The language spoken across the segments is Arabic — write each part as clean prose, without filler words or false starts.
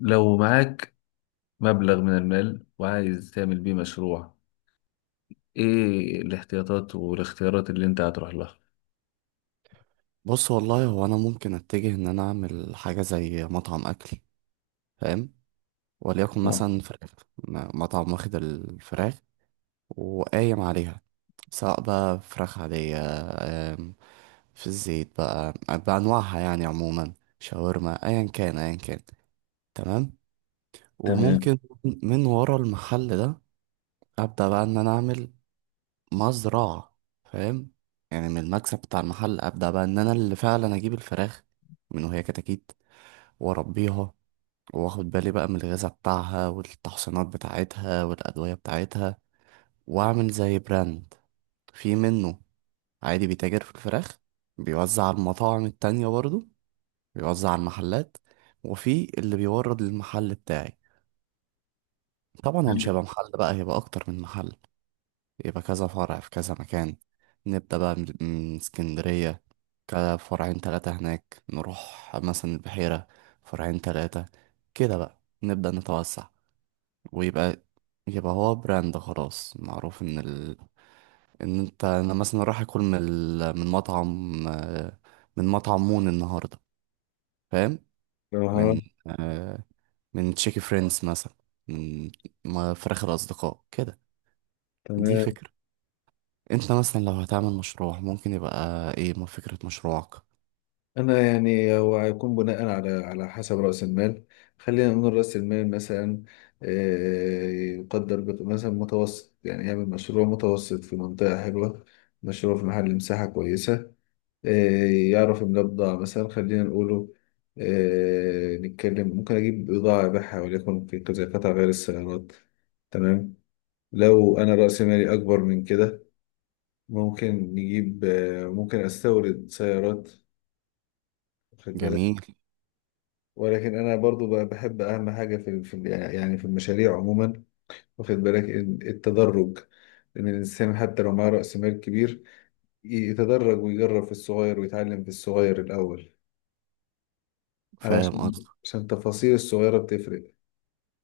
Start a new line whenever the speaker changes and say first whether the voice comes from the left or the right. left: لو معاك مبلغ من المال وعايز تعمل بيه مشروع، ايه الاحتياطات والاختيارات اللي انت هتروح لها؟
right: بص والله هو انا ممكن اتجه ان انا اعمل حاجه زي مطعم اكل. فاهم؟ وليكن
left: آه،
right: مثلا فراخ. مطعم واخد الفراخ وقايم عليها، سواء بقى فراخ عاديه، آم، في الزيت بقى بانواعها يعني عموما، شاورما، ايا كان ايا كان. تمام.
left: تمام.
right: وممكن من ورا المحل ده ابدا بقى ان انا اعمل مزرعه. فاهم؟ يعني من المكسب بتاع المحل ابدا بقى ان انا اللي فعلا اجيب الفراخ من وهي كتاكيت واربيها، واخد بالي بقى من الغذاء بتاعها والتحصينات بتاعتها والادويه بتاعتها، واعمل زي براند في منه، عادي بيتاجر في الفراخ، بيوزع على المطاعم التانية برضو، بيوزع على المحلات، وفي اللي بيورد للمحل بتاعي. طبعا هو مش
left: حلو.
right: هيبقى محل بقى، هيبقى اكتر من محل، يبقى كذا فرع في كذا مكان. نبدأ بقى من اسكندرية، كده فرعين تلاتة هناك، نروح مثلا البحيرة فرعين تلاتة، كده بقى نبدأ نتوسع. ويبقى يبقى هو براند خلاص معروف ان ال... ان انت انا مثلا رايح اكل من ال... من مطعم من مطعم مون النهارده. فاهم؟
left: اها.
right: من آه، من تشيكي فريندز مثلا، من فراخ الاصدقاء كده. دي
left: تمام.
right: فكره. انت مثلا لو هتعمل مشروع ممكن يبقى ايه ما فكره مشروعك؟
left: انا يعني هو هيكون بناء على حسب راس المال. خلينا نقول راس المال مثلا. آه، يقدر مثلا متوسط، يعني يعمل مشروع متوسط في منطقه حلوه، مشروع في محل مساحه كويسه. آه، يعرف المبضع، مثلا خلينا نقوله نتكلم، ممكن أجيب بضاعة أبيعها وليكن في كذا قطع غير السيارات. تمام. لو أنا رأس مالي أكبر من كده، ممكن نجيب ممكن أستورد سيارات، واخد بالك.
right: جميل.
left: ولكن أنا برضو بقى بحب أهم حاجة في يعني في المشاريع عموما، واخد بالك التدرج، إن الإنسان حتى لو معاه رأس مال كبير يتدرج ويجرب في الصغير ويتعلم في الصغير الأول،
right: فاهم
left: علشان،
right: قصدي؟
left: عشان التفاصيل الصغيرة بتفرق.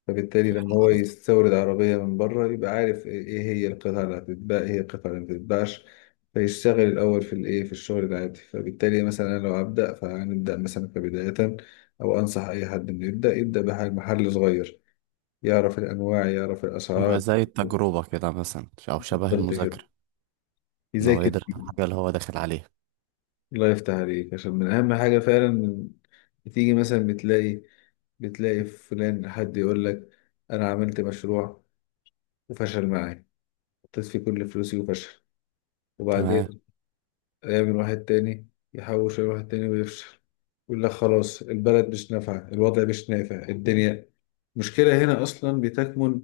left: فبالتالي لما هو
right: قصدي.
left: يستورد عربية من بره يبقى عارف إيه هي القطع اللي هتتباع، ايه هي القطع اللي مبتتباعش، فيشتغل الأول في الايه، في الشغل العادي. فبالتالي مثلا أنا لو هبدأ فهنبدأ مثلا كبداية، أو أنصح أي حد إنه يبدأ بمحل صغير، يعرف الأنواع يعرف
right: يبقى
left: الأسعار.
right: زي التجربه كده مثلا او شبه
left: بالظبط كده،
right: المذاكره، ان هو
left: يذاكر
right: يدرس
left: فيه.
right: الحاجه اللي هو داخل عليها.
left: الله يفتح عليك، عشان من أهم حاجة فعلا. من، بتيجي مثلا بتلاقي فلان حد يقول لك: انا عملت مشروع وفشل معايا، حطيت فيه كل فلوسي وفشل، وبعدين
right: تمام.
left: يعمل واحد تاني، يحوش يعمل واحد تاني ويفشل، يقول لك خلاص البلد مش نافعة، الوضع مش نافع، الدنيا. المشكلة هنا أصلا بتكمن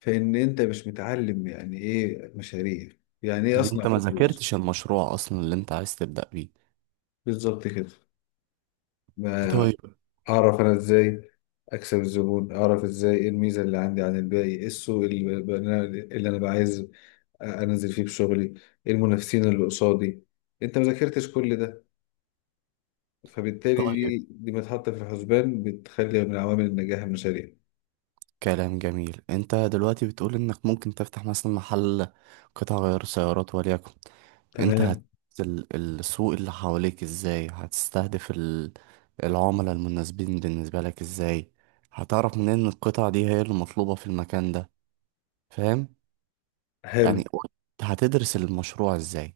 left: في إن أنت مش متعلم يعني إيه مشاريع، يعني إيه
right: ان
left: أصنع
right: انت ما
left: فلوس.
right: ذاكرتش المشروع اصلا اللي انت عايز تبدأ بيه.
left: بالظبط كده. ما
right: طيب.
left: أعرف أنا إزاي أكسب الزبون، أعرف إزاي إيه الميزة اللي عندي عن الباقي، إيه السوق اللي أنا، اللي أنا بعايز انزل فيه بشغلي، ايه المنافسين اللي قصادي. انت ما ذاكرتش كل ده، فبالتالي
right: طيب،
left: دي متحطه في الحسبان، بتخلي من عوامل النجاح المشاريع.
right: كلام جميل. انت دلوقتي بتقول انك ممكن تفتح مثلا محل قطع غيار سيارات وليكن. انت هت
left: تمام.
right: ال- السوق اللي حواليك ازاي هتستهدف ال... العملاء المناسبين بالنسبة لك ازاي؟ هتعرف منين ان القطع دي هي اللي مطلوبة في المكان ده؟ فاهم؟ يعني
left: حلو.
right: هتدرس المشروع ازاي؟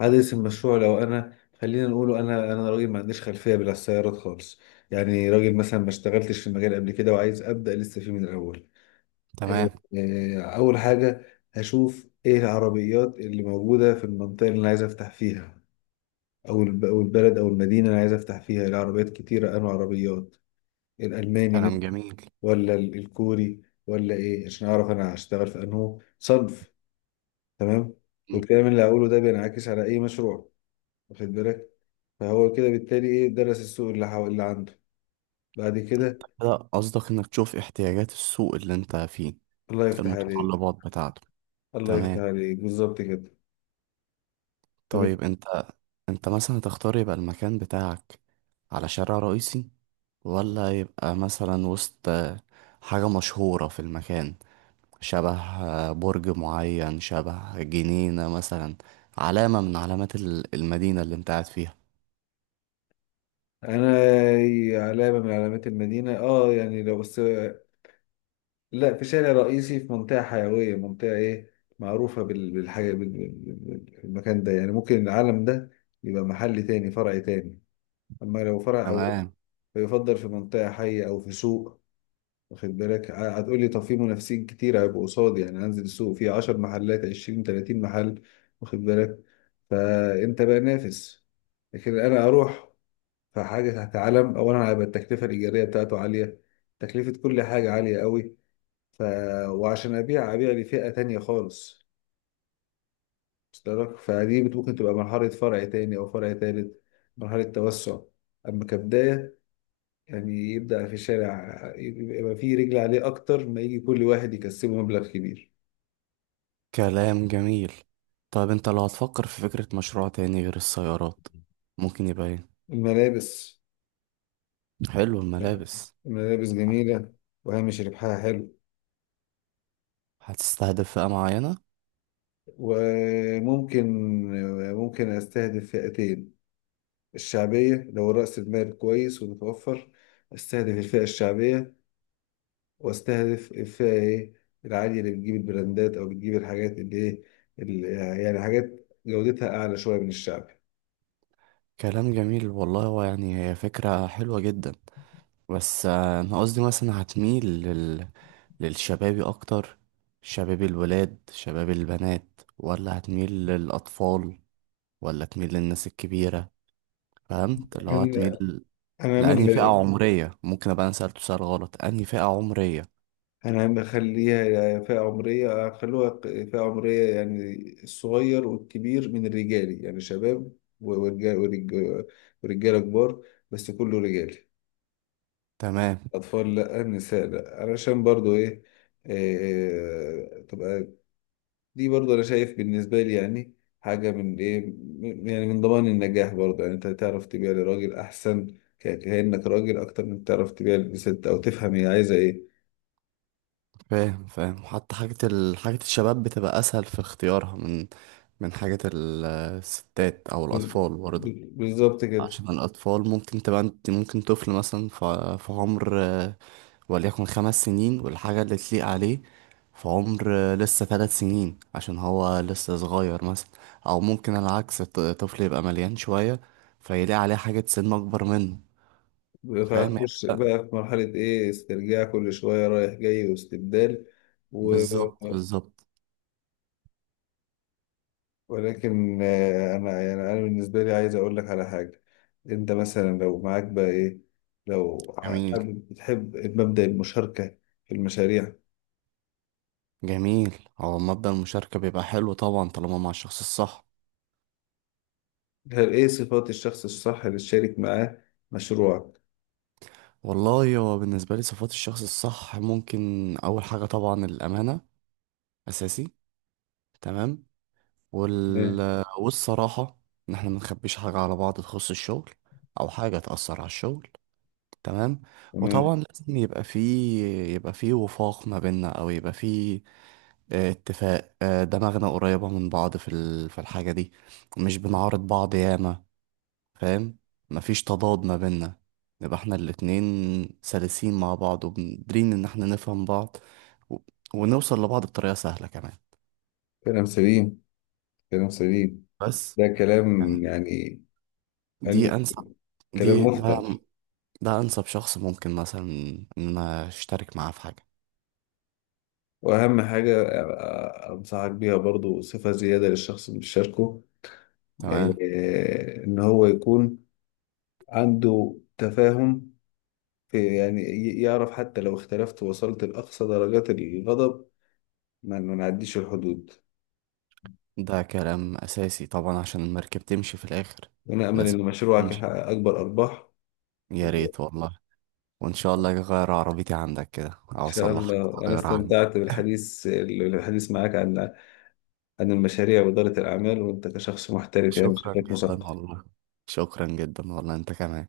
left: عدد المشروع، لو انا خلينا نقوله، انا انا راجل ما عنديش خلفيه بالسيارات خالص، يعني راجل مثلا ما اشتغلتش في المجال قبل كده وعايز ابدا لسه فيه من الاول. آه،
right: تمام.
left: اول حاجه، هشوف ايه العربيات اللي موجوده في المنطقه اللي انا عايز افتح فيها، أو البلد او المدينه اللي انا عايز افتح فيها، العربيات كتيره، انواع عربيات، الالماني من،
right: كلام جميل.
left: ولا الكوري، ولا ايه، عشان اعرف انا هشتغل في انه صنف. تمام.
right: م.
left: والكلام اللي هقوله ده بينعكس على اي مشروع، واخد بالك. فهو كده بالتالي ايه، درس السوق اللي عنده. بعد كده،
right: لا قصدك انك تشوف احتياجات السوق اللي انت فيه،
left: الله يفتح عليك.
right: المتطلبات بتاعته.
left: الله يفتح
right: تمام.
left: عليك بالظبط كده.
right: طيب
left: فبت...
right: انت، انت مثلا تختار يبقى المكان بتاعك على شارع رئيسي، ولا يبقى مثلا وسط حاجة مشهورة في المكان، شبه برج معين، شبه جنينة مثلا، علامة من علامات ال- المدينة اللي انت قاعد فيها.
left: انا، علامه من علامات المدينه، يعني لو بس، لا، في شارع رئيسي، في منطقه حيويه، منطقه ايه معروفه بالحاجه، بالمكان ده، يعني ممكن العالم ده يبقى محل تاني، فرع تاني. أما لو فرع أول
right: تمام.
left: فيفضل في منطقة حية أو في سوق، واخد بالك. هتقولي طب في منافسين كتير هيبقوا قصادي، يعني أنزل السوق فيه 10 محلات، 20، 30 محل. واخد بالك، فأنت بقى نافس. لكن أنا أروح في حاجة تحت علم، أولا هيبقى التكلفة الإيجارية بتاعته عالية، تكلفة كل حاجة عالية قوي، ف... وعشان أبيع لفئة تانية خالص، وصل لك؟ فدي ممكن تبقى مرحلة فرع تاني أو فرع تالت، مرحلة توسع. أما كبداية يعني يبدأ في الشارع، يبقى فيه رجل عليه أكتر، ما يجي كل واحد يكسبه مبلغ كبير.
right: كلام جميل. طيب انت لو هتفكر في فكرة مشروع تاني غير السيارات ممكن يبقى ايه؟
left: الملابس.
right: حلو، الملابس.
left: الملابس جميلة، وهامش ربحها حلو.
right: هتستهدف فئة معينة؟
left: وممكن، ممكن أستهدف فئتين، الشعبية لو رأس المال كويس ومتوفر، أستهدف الفئة الشعبية، وأستهدف الفئة إيه، العالية، اللي بتجيب البراندات أو بتجيب الحاجات اللي- يعني حاجات جودتها أعلى شوية من الشعب.
right: كلام جميل والله. هو يعني هي فكرة حلوة جدا، بس أنا قصدي مثلا هتميل لل... للشبابي أكتر؟ شباب الولاد، شباب البنات، ولا هتميل للأطفال، ولا تميل للناس الكبيرة؟ فهمت اللي هو
left: أنا،
right: هتميل
left: أنا
right: لأنهي فئة
left: أعملها.
right: عمرية؟ ممكن أبقى أنا سألته سؤال غلط، أنهي فئة عمرية.
left: انا بخليها فئة عمرية، اخلوها فئة عمرية، يعني الصغير والكبير من الرجالي، يعني شباب ورجال، ورجال ورجالة كبار، بس كله رجالي.
right: تمام.
left: اطفال لا، نساء لا، علشان برضو ايه، تبقى، دي برضو انا شايف بالنسبة لي، يعني حاجة من ايه، يعني من ضمان النجاح برضو، يعني انت تعرف تبيع لراجل احسن، كأنك راجل، اكتر من تعرف تبيع لست او تفهم هي عايزة ايه.
right: فاهم، فاهم. حتى حاجة ال... حاجة الشباب بتبقى أسهل في اختيارها من من حاجة ال- الستات أو
left: بال-
right: الأطفال برضه.
left: بالظبط كده.
right: عشان الأطفال ممكن تبقى انت، ممكن طفل مثلا في عمر وليكن 5 سنين والحاجة اللي تليق عليه في عمر لسه 3 سنين عشان هو لسه صغير مثلا، أو ممكن العكس، طفل يبقى مليان شوية فيلاقي عليه حاجة سن أكبر منه. فاهم؟
left: فهتخش بقى في مرحلة إيه، استرجاع كل شوية رايح جاي واستبدال، و...
right: بالظبط بالظبط.
left: ولكن أنا يعني أنا بالنسبة لي عايز أقول لك على حاجة. أنت مثلا لو معاك بقى إيه، لو
right: جميل.
left: بتحب مبدأ المشاركة في المشاريع،
right: جميل، هو مبدأ المشاركة بيبقى حلو طبعا طالما مع الشخص الصح.
left: هل إيه صفات الشخص الصح اللي تشارك معاه مشروعك؟
right: والله هو بالنسبة لي صفات الشخص الصح ممكن أول حاجة طبعا الأمانة، أساسي. تمام.
left: تمام،
right: وال... والصراحة، ان احنا ما نخبيش حاجة على بعض تخص الشغل او حاجة تأثر على الشغل. تمام.
left: تمام.
right: وطبعا لازم يبقى فيه، يبقى فيه وفاق ما بيننا او يبقى فيه اتفاق، دماغنا قريبة من بعض في ال... في الحاجة دي، مش بنعارض بعض ياما. فاهم؟ مفيش تضاد ما بيننا، نبقى احنا الاتنين سلسين مع بعض وقادرين ان احنا نفهم بعض و... ونوصل لبعض بطريقة سهلة كمان.
left: كلام سليم، كلام سليم.
right: بس
left: ده كلام
right: يعني،
left: يعني،
right: دي
left: يعني
right: انسب،
left: كلام
right: دي ده،
left: مفصل.
right: ده انسب شخص ممكن مثلا ان انا اشترك معاه في حاجه.
left: واهم حاجه، انصحك بيها برضو، صفه زياده للشخص اللي بيشاركه،
right: تمام.
left: ان هو يكون عنده تفاهم في، يعني يعرف حتى لو اختلفت ووصلت لاقصى درجات الغضب، ما نعديش الحدود.
right: ده كلام اساسي طبعا عشان المركب تمشي في الاخر.
left: وانا امل
right: لازم
left: ان مشروعك
right: تمشي.
left: يحقق اكبر ارباح.
right: يا ريت والله، وان شاء الله اغير عربيتي عندك كده
left: ان
right: او
left: شاء
right: اصلحك.
left: الله، انا
right: تغيرها عندك.
left: استمتعت بالحديث، معاك عن عن المشاريع واداره الاعمال، وانت كشخص محترف يعني
right: شكرا
left: شكلك
right: جدا
left: مثقف.
right: والله. شكرا جدا والله، انت كمان.